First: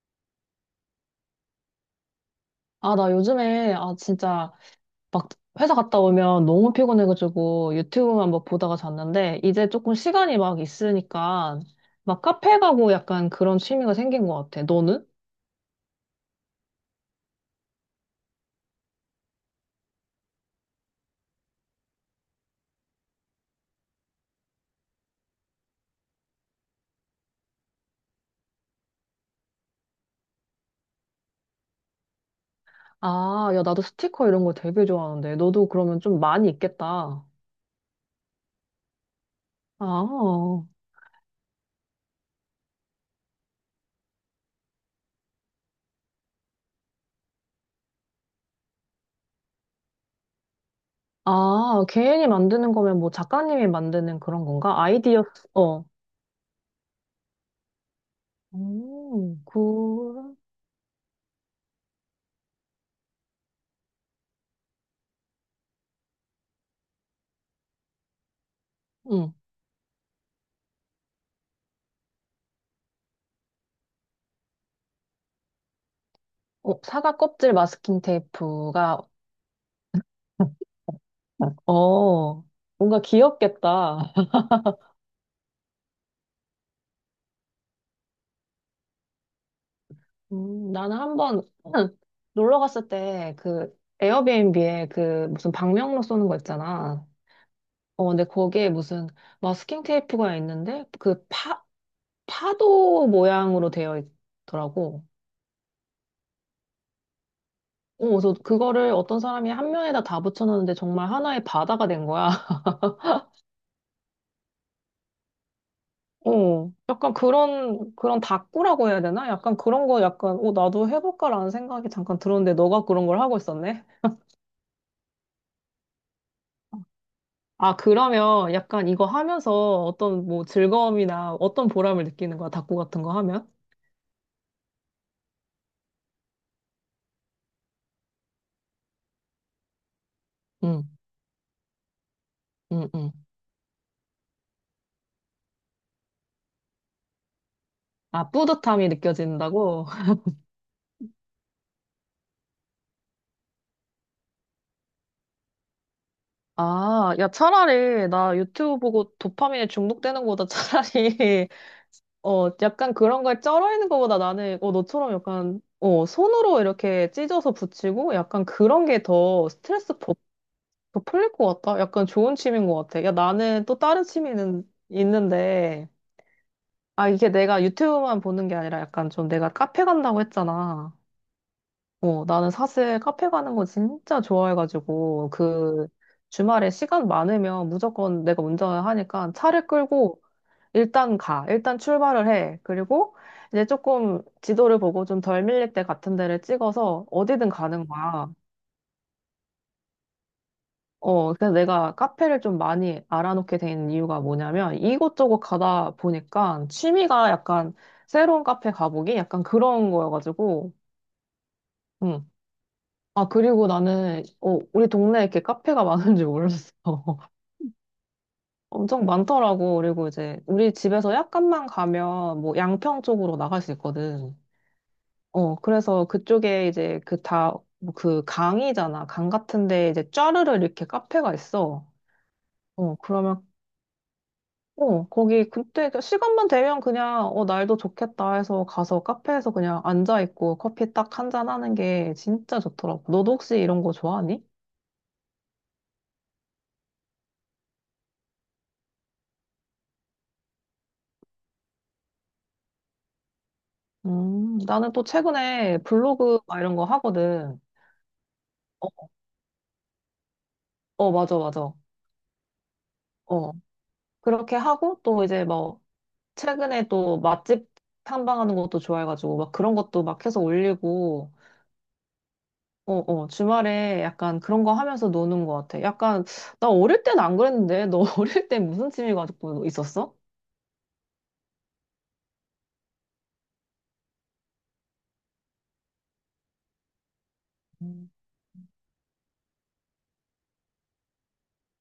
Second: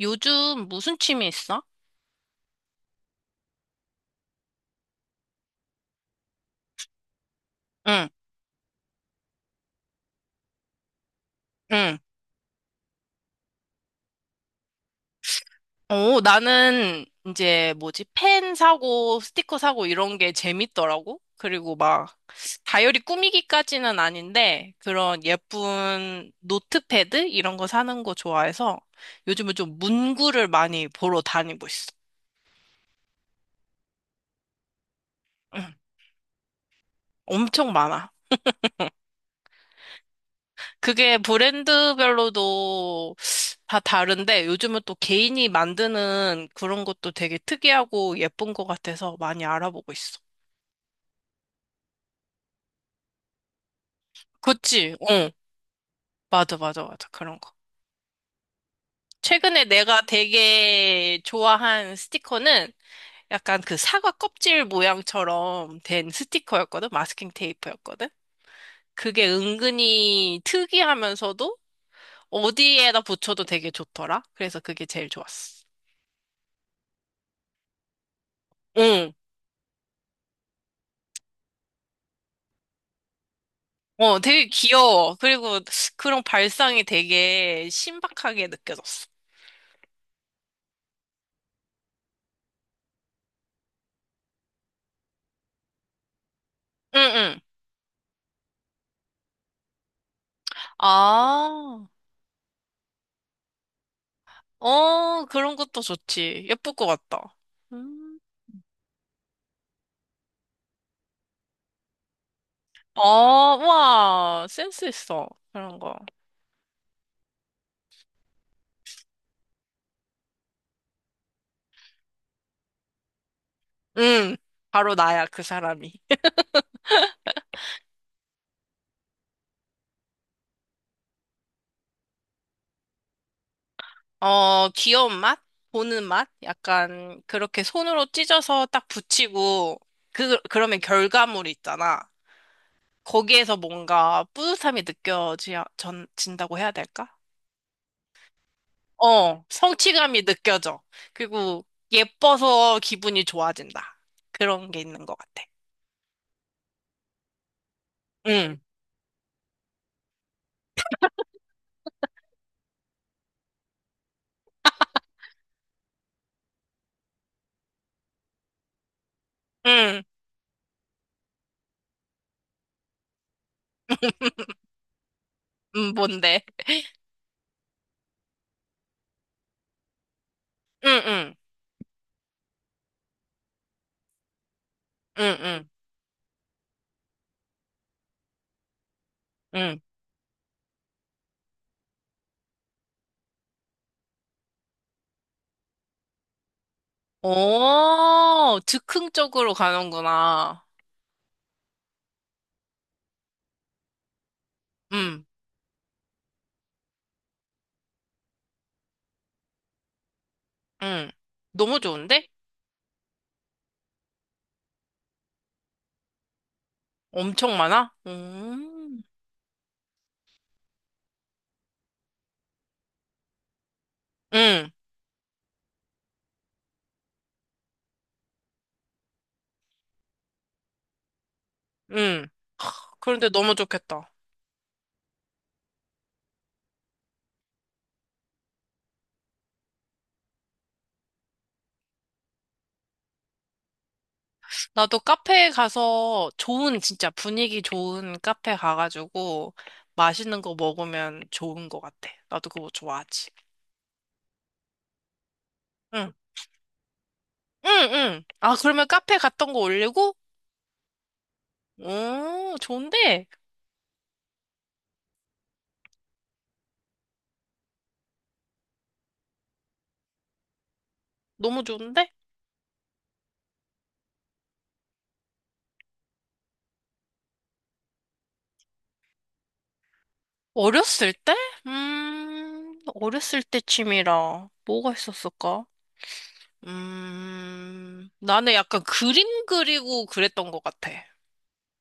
요즘 무슨 취미 있어? 아, 나 요즘에, 아, 진짜, 막, 회사 갔다 오면 너무 피곤해가지고 응, 유튜브만 막 보다가 잤는데, 이제 조금 시간이 막 있으니까, 응. 막 카페 가고 약간 그런 취미가 생긴 것 같아. 너는? 오, 나는 이제 뭐지? 펜 사고, 스티커 사고 이런 게 재밌더라고. 그리고 막 다이어리 꾸미기까지는 아닌데 그런 예쁜 노트패드 이런 거 사는 거 좋아해서 요즘은 좀 문구를 많이 보러 다니고 있어. 아, 야, 나도 스티커 이런 거 되게 좋아하는데, 응, 너도 그러면 좀 많이 있겠다. 엄청 많아. 아, 그게 브랜드별로도 다 다른데 요즘은 또 개인이 만드는 그런 것도 되게 특이하고 예쁜 것 같아서 많이 알아보고 있어. 아, 개인이 만드는 거면 뭐 작가님이 만드는 그런 건가? 그치? 아이디어, 어, 어. 맞아, 맞아, 맞아. 그런 거. 오 최근에 내가 그, 되게 좋아한 스티커는 약간 그 사과 껍질 모양처럼 된 스티커였거든? 마스킹 테이프였거든? 그게 응. 은근히 특이하면서도 어디에다 붙여도 되게 좋더라. 그래서 그게 제일 좋았어. 어, 사과 껍질 마스킹 테이프가 응. 어, 뭔가 귀엽겠다. 어, 되게 귀여워. 그리고 그런 발상이 되게 신박하게 느껴졌어. 나는 한번 놀러 갔을 때 그 에어비앤비에 그 무슨 방명록 쏘는 거 응, 있잖아. 응. 어, 근데 거기에 무슨 마스킹 테이프가 있는데 그 아, 파도 모양으로 되어 있더라고. 어, 그런 것도 좋지. 예쁠 것 같다. 어, 음. 그래서 그거를 어떤 사람이 한 면에다 다 붙여놨는데 정말 하나의 바다가 된 거야. 어, 와, 센스 있어. 그런 거. 어, 약간 그런, 그런 다꾸라고 해야 되나? 약간 그런 거 약간, 어, 나도 해볼까라는 생각이 잠깐 들었는데 너가 그런 걸 하고 있었네. 응, 바로 나야, 그 사람이. 아, 그러면 약간 이거 하면서 어떤 뭐 즐거움이나 어떤 보람을 느끼는 거야? 닭고 같은 거 하면? 어, 귀여운 맛? 보는 맛? 약간, 그렇게 손으로 찢어서 딱 붙이고, 그러면 응, 결과물 있잖아. 응, 응. 거기에서 뭔가 뿌듯함이 느껴진다고 해야 될까? 아, 뿌듯함이 어, 느껴진다고? 성취감이 느껴져. 그리고 예뻐서 기분이 좋아진다. 그런 게 있는 것 같아. 아, 야, 차라리 나 응, 유튜브 보고 도파민에 중독되는 거보다 차라리, 어, 약간 그런 거에 쩔어 있는 거보다 나는, 어, 너처럼 약간, 어, 손으로 이렇게 찢어서 붙이고 약간 그런 게 더 스트레스 응, 더, 더 풀릴 것 같다? 약간 좋은 취미인 것 같아. 야, 나는 또 다른 취미는 있는데, 뭔데? 아, 이게 내가 유튜브만 보는 게 아니라 약간 좀 내가 카페 간다고 했잖아. 응, 응, 어, 나는 사실 카페 가는 거 진짜 좋아해가지고, 응, 응, 그 주말에 시간 많으면 무조건 내가 운전을 하니까 차를 응. 끌고 일단 가. 일단 출발을 해. 그리고 이제 조금 지도를 보고 좀 덜 밀릴 때 같은 데를 찍어서 어디든 가는 거야. 어, 즉흥 쪽으로 가는구나. 어, 그래서 내가 카페를 좀 많이 알아놓게 된 이유가 뭐냐면 응, 이곳저곳 가다 보니까 취미가 약간 새로운 카페 가보기 약간 그런 거여가지고, 응. 너무 좋은데? 응. 아, 그리고 나는, 어, 우리 동네에 이렇게 카페가 많은 줄 몰랐어. 엄청 많아? 엄청 많더라고. 그리고 이제 우리 집에서 약간만 가면 뭐 양평 쪽으로 나갈 수 있거든. 응, 어, 그래서 그쪽에 이제 그 다, 뭐그 강이잖아. 강 같은데 이제 쫘르르 이렇게 카페가 있어. 응. 어, 그런데 그러면 너무 좋겠다. 어, 거기 그때 그 시간만 되면 그냥 어, 날도 좋겠다 해서 가서 카페에서 그냥 앉아 있고 커피 딱 한잔 하는 게 진짜 좋더라고. 너도 혹시 이런 거 좋아하니? 나도 카페에 가서 좋은, 진짜 분위기 좋은 카페 가가지고 맛있는 거 먹으면 좋은 것 같아. 나도 그거 좋아하지. 나는 또 최근에 응, 블로그 막 이런 거 하거든. 응, 응. 아, 그러면 어, 카페 갔던 거 올리고? 어, 맞아, 맞아. 오, 좋은데? 어, 그렇게 하고 또 이제 뭐 최근에 또 맛집 탐방하는 것도 좋아해가지고 막 그런 것도 막 해서 올리고 너무 좋은데? 어, 어, 주말에 약간 그런 거 하면서 노는 것 같아. 약간, 나 어릴 땐 안 그랬는데, 너 어릴 때 무슨 취미 가지고 있었어? 어렸을 때? 어렸을 때 취미라 뭐가 있었을까? 음. 나는 약간 그림 그리고 그랬던 것 같아.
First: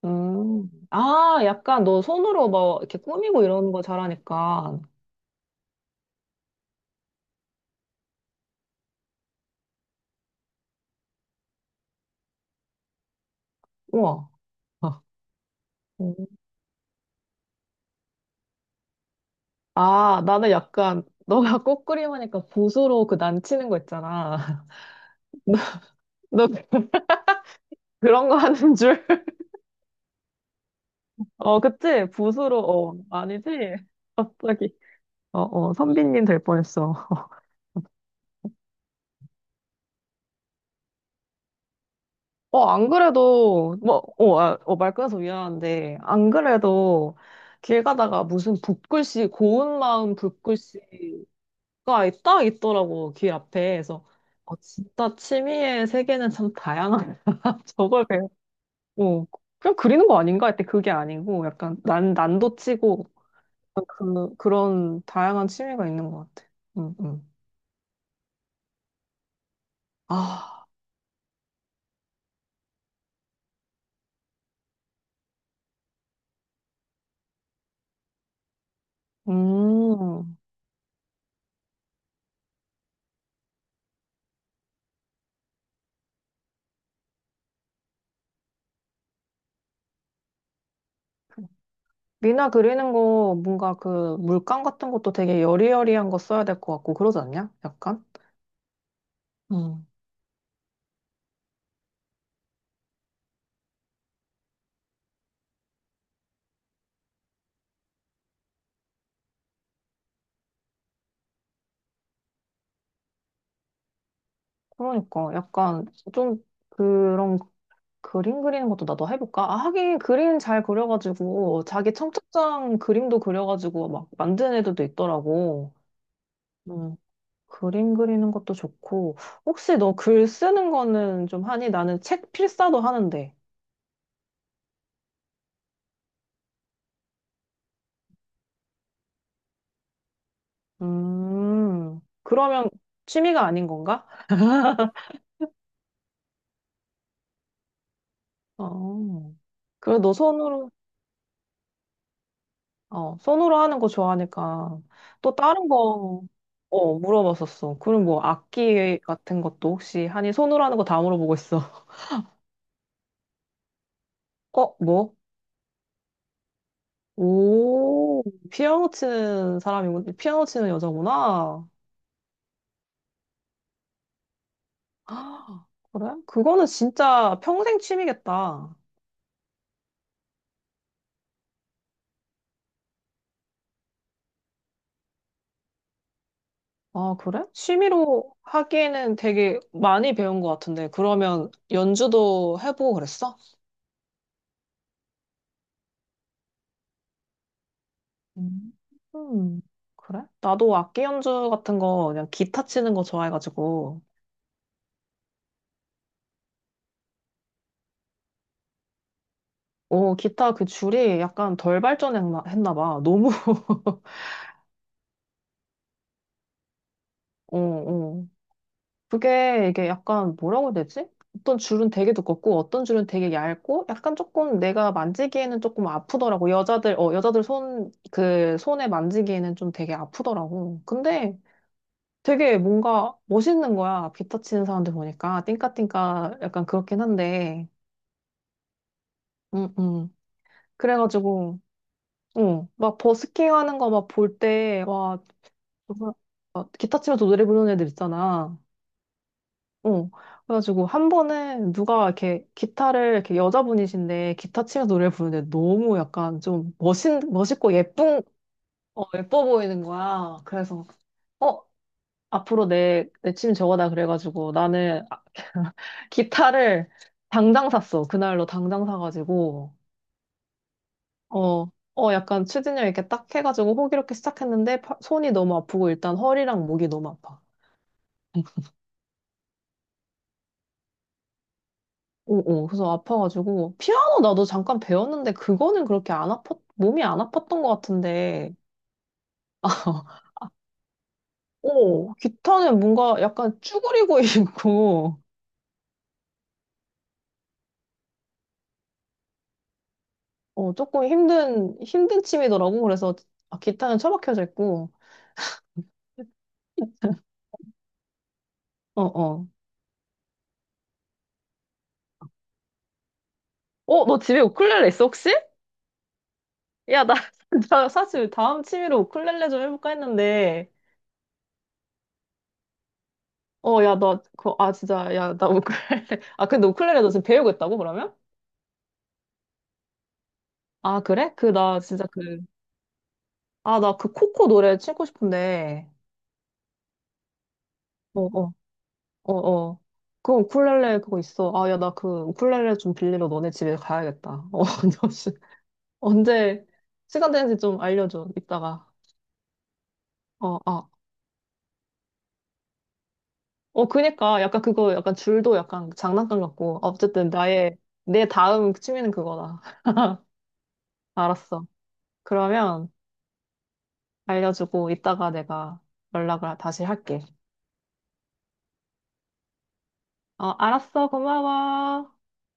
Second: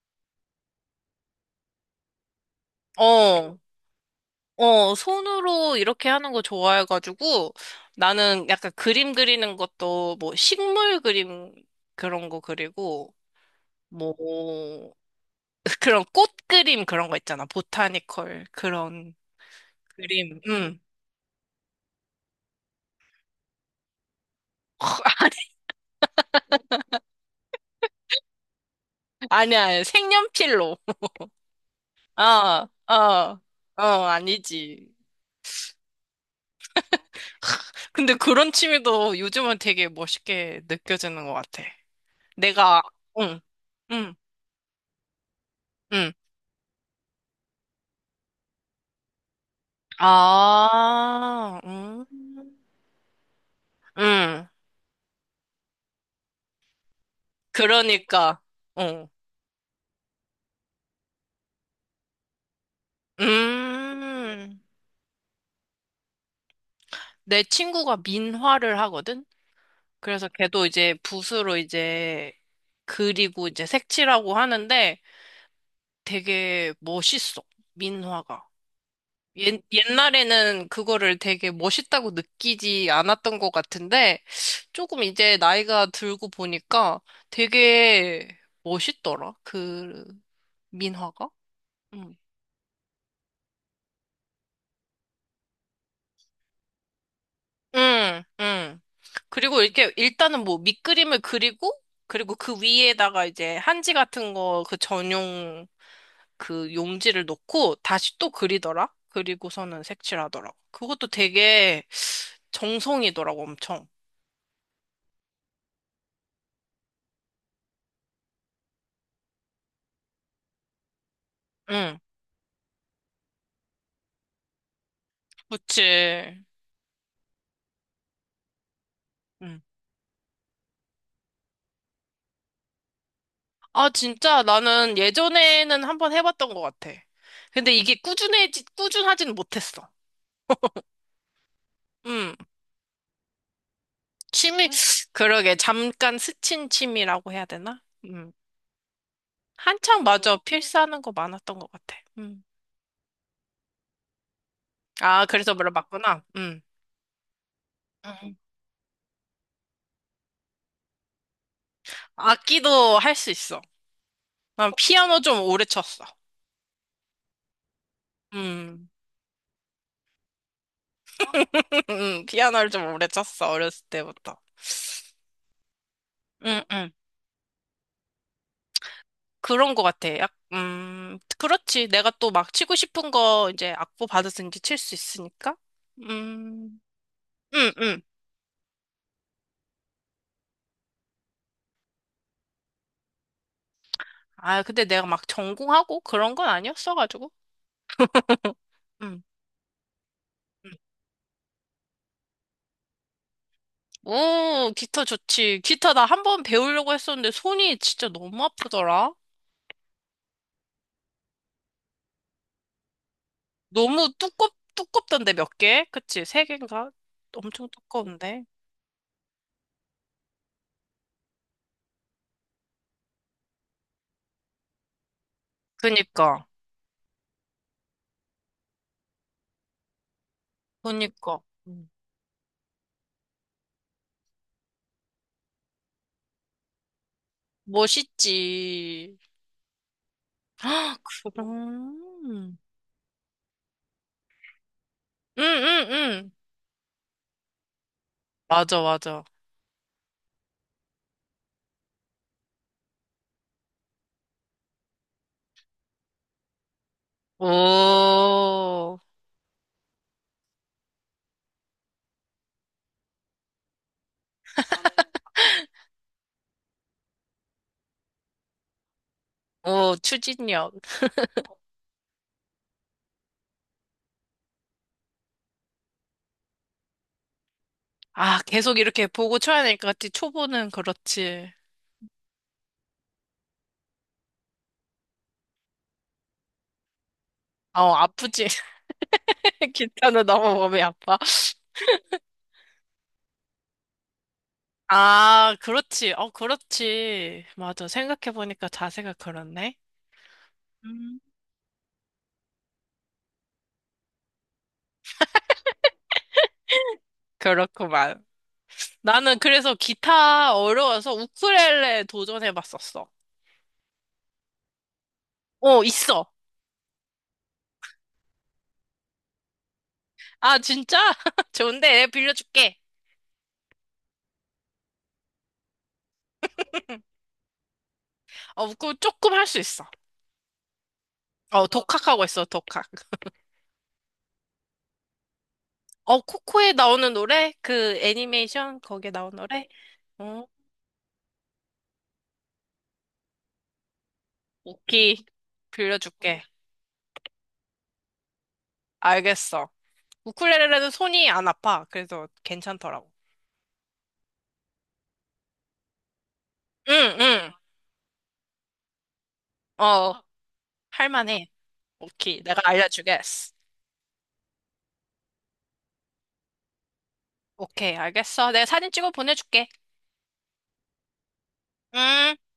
음. 아, 약간 너 손으로 막 이렇게 꾸미고 어, 이러는 거 잘하니까. 어, 손으로 이렇게 하는 거 좋아해가지고 나는 약간 그림 그리는 것도 뭐 식물 그림 그런 거 그리고 뭐 우와. 어. 그런 음. 꽃 그림 그런 거 있잖아. 보타니컬 그런 아, 그림. 나는 음. 약간, 너가 꽃그림 하니까 붓으로 그 난치는 거 있잖아. 너 그- 그런 거 하는 줄? 아니, 아니야. 색연필로. 어, 그치? 붓으로, 아, 어, 아, 아니지? 어, 갑자기. 아니지. 어, 어, 선비님 될 뻔했어. 근데 그런 취미도 요즘은 되게 멋있게 느껴지는 것 같아. 어, 내가, 안 응, 그래도, 뭐, 응, 어, 아, 어, 말 끊어서 미안한데, 응. 안 그래도 길 가다가 무슨 붓글씨, 고운 마음 붓글씨가 아, 응, 딱 있더라고, 길 앞에. 그래서, 응. 어, 진짜 취미의 세계는 참 다양하다. 저걸 그러니까, 어, 배웠고, 그냥 그리는 거 아닌가 했더니 그게 아니고, 약간 난도 치고, 그, 음. 그런 다양한 취미가 있는 것 같아. 응, 응. 내 친구가 민화를 하거든? 그래서 걔도 아, 이제 붓으로 이제 그리고 이제 색칠하고 하는데 되게 멋있어, 민화가. 옛, 음. 옛날에는 그거를 되게 멋있다고 느끼지 않았던 것 같은데, 조금 이제 나이가 들고 보니까 되게 멋있더라, 그 민화가? 응, 미나 그리는 거 뭔가 그 물감 같은 것도 되게 여리여리한 거 써야 될 것 같고 그러지 않냐? 약간? 응, 응. 그리고 음. 이렇게 일단은 뭐 밑그림을 그리고, 그리고 그 위에다가 이제 한지 같은 거 그 전용 그 용지를 놓고 다시 또 그리더라? 그리고서는 색칠하더라고. 그것도 되게 정성이더라고, 엄청. 그러니까 약간 좀 그런 그림 그리는 것도 나도 해볼까? 아, 하긴 그림 잘 그려가지고 자기 응, 청첩장 그림도 그려가지고 막 만드는 애들도 있더라고. 그치. 음. 그림 그리는 것도 좋고 음. 혹시 너 글 쓰는 거는 좀 하니? 나는 책 필사도 하는데. 아, 진짜 나는 예전에는 한번 해봤던 것 같아. 근데 이게 꾸준하진 못했어. 음, 그러면 취미가 아닌 건가? 취미, 그러게, 잠깐 스친 취미라고 해야 되나? 어. 그래, 한창 너 맞아, 손으로 필사하는 거 많았던 것 같아. 음. 어, 손으로 하는 거 좋아하니까 아, 또 그래서 다른 거 물어봤구나. 음. 어, 물어봤었어. 그럼 뭐 음. 악기 같은 것도 혹시 하니 손으로 하는 거 다 물어보고 있어. 악기도 할 수 있어. 난 어, 뭐? 피아노 좀 오래 쳤어. 오, 음, 피아노 치는 사람이고 피아노 치는 여자구나. 피아노를 좀 오래 쳤어, 어렸을 때부터. 아, 그래? 응, 그거는 응. 진짜 평생 취미겠다. 그런 것 같아. 그렇지. 내가 또 막 치고 싶은 거 이제 악보 받았으 이제 칠 수 있으니까. 음, 아, 그래? 음, 음. 취미로 하기에는 되게 많이 배운 것 같은데. 그러면 연주도 해보고 그랬어? 아, 근데 내가 막 전공하고 그런 건 아니었어가지고. 음, 음, 음, 그래? 음. 나도 악기 연주 같은 거 그냥 기타 치는 거 좋아해가지고 오, 기타 좋지. 기타 나 한 번 배우려고 했었는데 손이 진짜 너무 아프더라. 어 기타 그 줄이 약간 덜 발전했나 했나 봐. 너무 너무 두껍던데 몇 개? 그치? 세 개인가? 어, 엄청 어. 두꺼운데. 그게 이게 약간 뭐라고 해야 되지? 어떤 줄은 되게 두껍고 어떤 줄은 되게 얇고 약간 조금 내가 만지기에는 조금 그니까, 아프더라고. 여자들 어 여자들 손 그 손에 만지기에는 좀 되게 아프더라고. 근데 그니까. 음. 되게 뭔가 멋있는 거야. 기타 치는 사람들 보니까 띵까띵까 약간 그렇긴 한데 멋있지. 응, 응. 아, 그래가지고, 그럼. 응, 막 버스킹 하는 거 막 볼 때, 와, 응, 응, 정말, 응. 막 기타 치면서 노래 부르는 애들 있잖아. 맞아, 맞아. 응. 그래가지고 한 번은 누가 이렇게 기타를, 이렇게 여자분이신데 기타 치면서 노래 부르는데 너무 약간 좀 멋있고 예쁜, 오, 어, 예뻐 보이는 거야. 그래서, 어, 앞으로 내 취미 저거다. 그래가지고 나는 아, 기타를 당장 샀어. 그날로 당장 사가지고. 오, 추진력. 어, 어, 약간 추진력 이렇게 딱 해가지고 호기롭게 시작했는데 손이 너무 아프고 일단 허리랑 목이 너무 아파. 아, 계속 이렇게 보고 쳐야 될 것 같지. 초보는 그렇지. 어, 어, 그래서 아파가지고 피아노 나도 잠깐 배웠는데 그거는 그렇게 안 아팠, 몸이 안 아팠던 것 어, 아프지. 같은데. 기타는 너무 몸이 아파. 어, 기타는 뭔가 약간 쭈그리고 있고, 아, 그렇지. 어, 그렇지. 맞아. 생각해보니까 자세가 그렇네. 어, 조금 음. 힘든 춤이더라고. 그래서 아, 기타는 처박혀져 있고, 그렇구만. 어, 나는 어. 그래서 기타 어려워서 우쿨렐레 도전해봤었어. 어, 너 집에 우쿨렐레 있어, 혹시? 어, 있어. 야, 나, 나 사실 다음 취미로 우쿨렐레 좀 해볼까 아, 했는데, 진짜? 좋은데, 빌려줄게. 어, 야, 나, 그, 아, 진짜, 야, 나 우쿨렐레. 아, 근데 우쿨렐레 너 지금 배우고 있다고, 그러면? 어, 우쿨 조금 할 수 있어. 아, 그래? 그, 어, 나 진짜 그, 독학하고 있어, 독학. 아, 나 그 코코 노래 치고 싶은데. 어, 코코에 나오는 노래? 그 어, 어, 애니메이션 거기에 어, 나온 노래? 어. 그 어, 우쿨렐레 그거 있어. 아, 야, 나 그 우쿨렐레 좀 빌리러 너네 집에 가야겠다. 어, 너 오키 씨, 빌려줄게. 언제 시간 되는지 좀 알려줘, 이따가. 알겠어. 어, 우쿨렐레는 아, 손이 안 아파. 그래서 괜찮더라고. 어, 그니까, 약간 그거, 약간 줄도 약간 장난감 같고. 아, 응, 어쨌든, 응. 나의, 내 다음 취미는 그거다. 어, 할만해. 알았어. 오키. 내가 그러면, 알려주겠어. 알려주고 이따가 내가 연락을 다시 할게. 오케이, 알겠어. 내가 사진 찍어 보내줄게. 어, 알았어. 고마워. 음.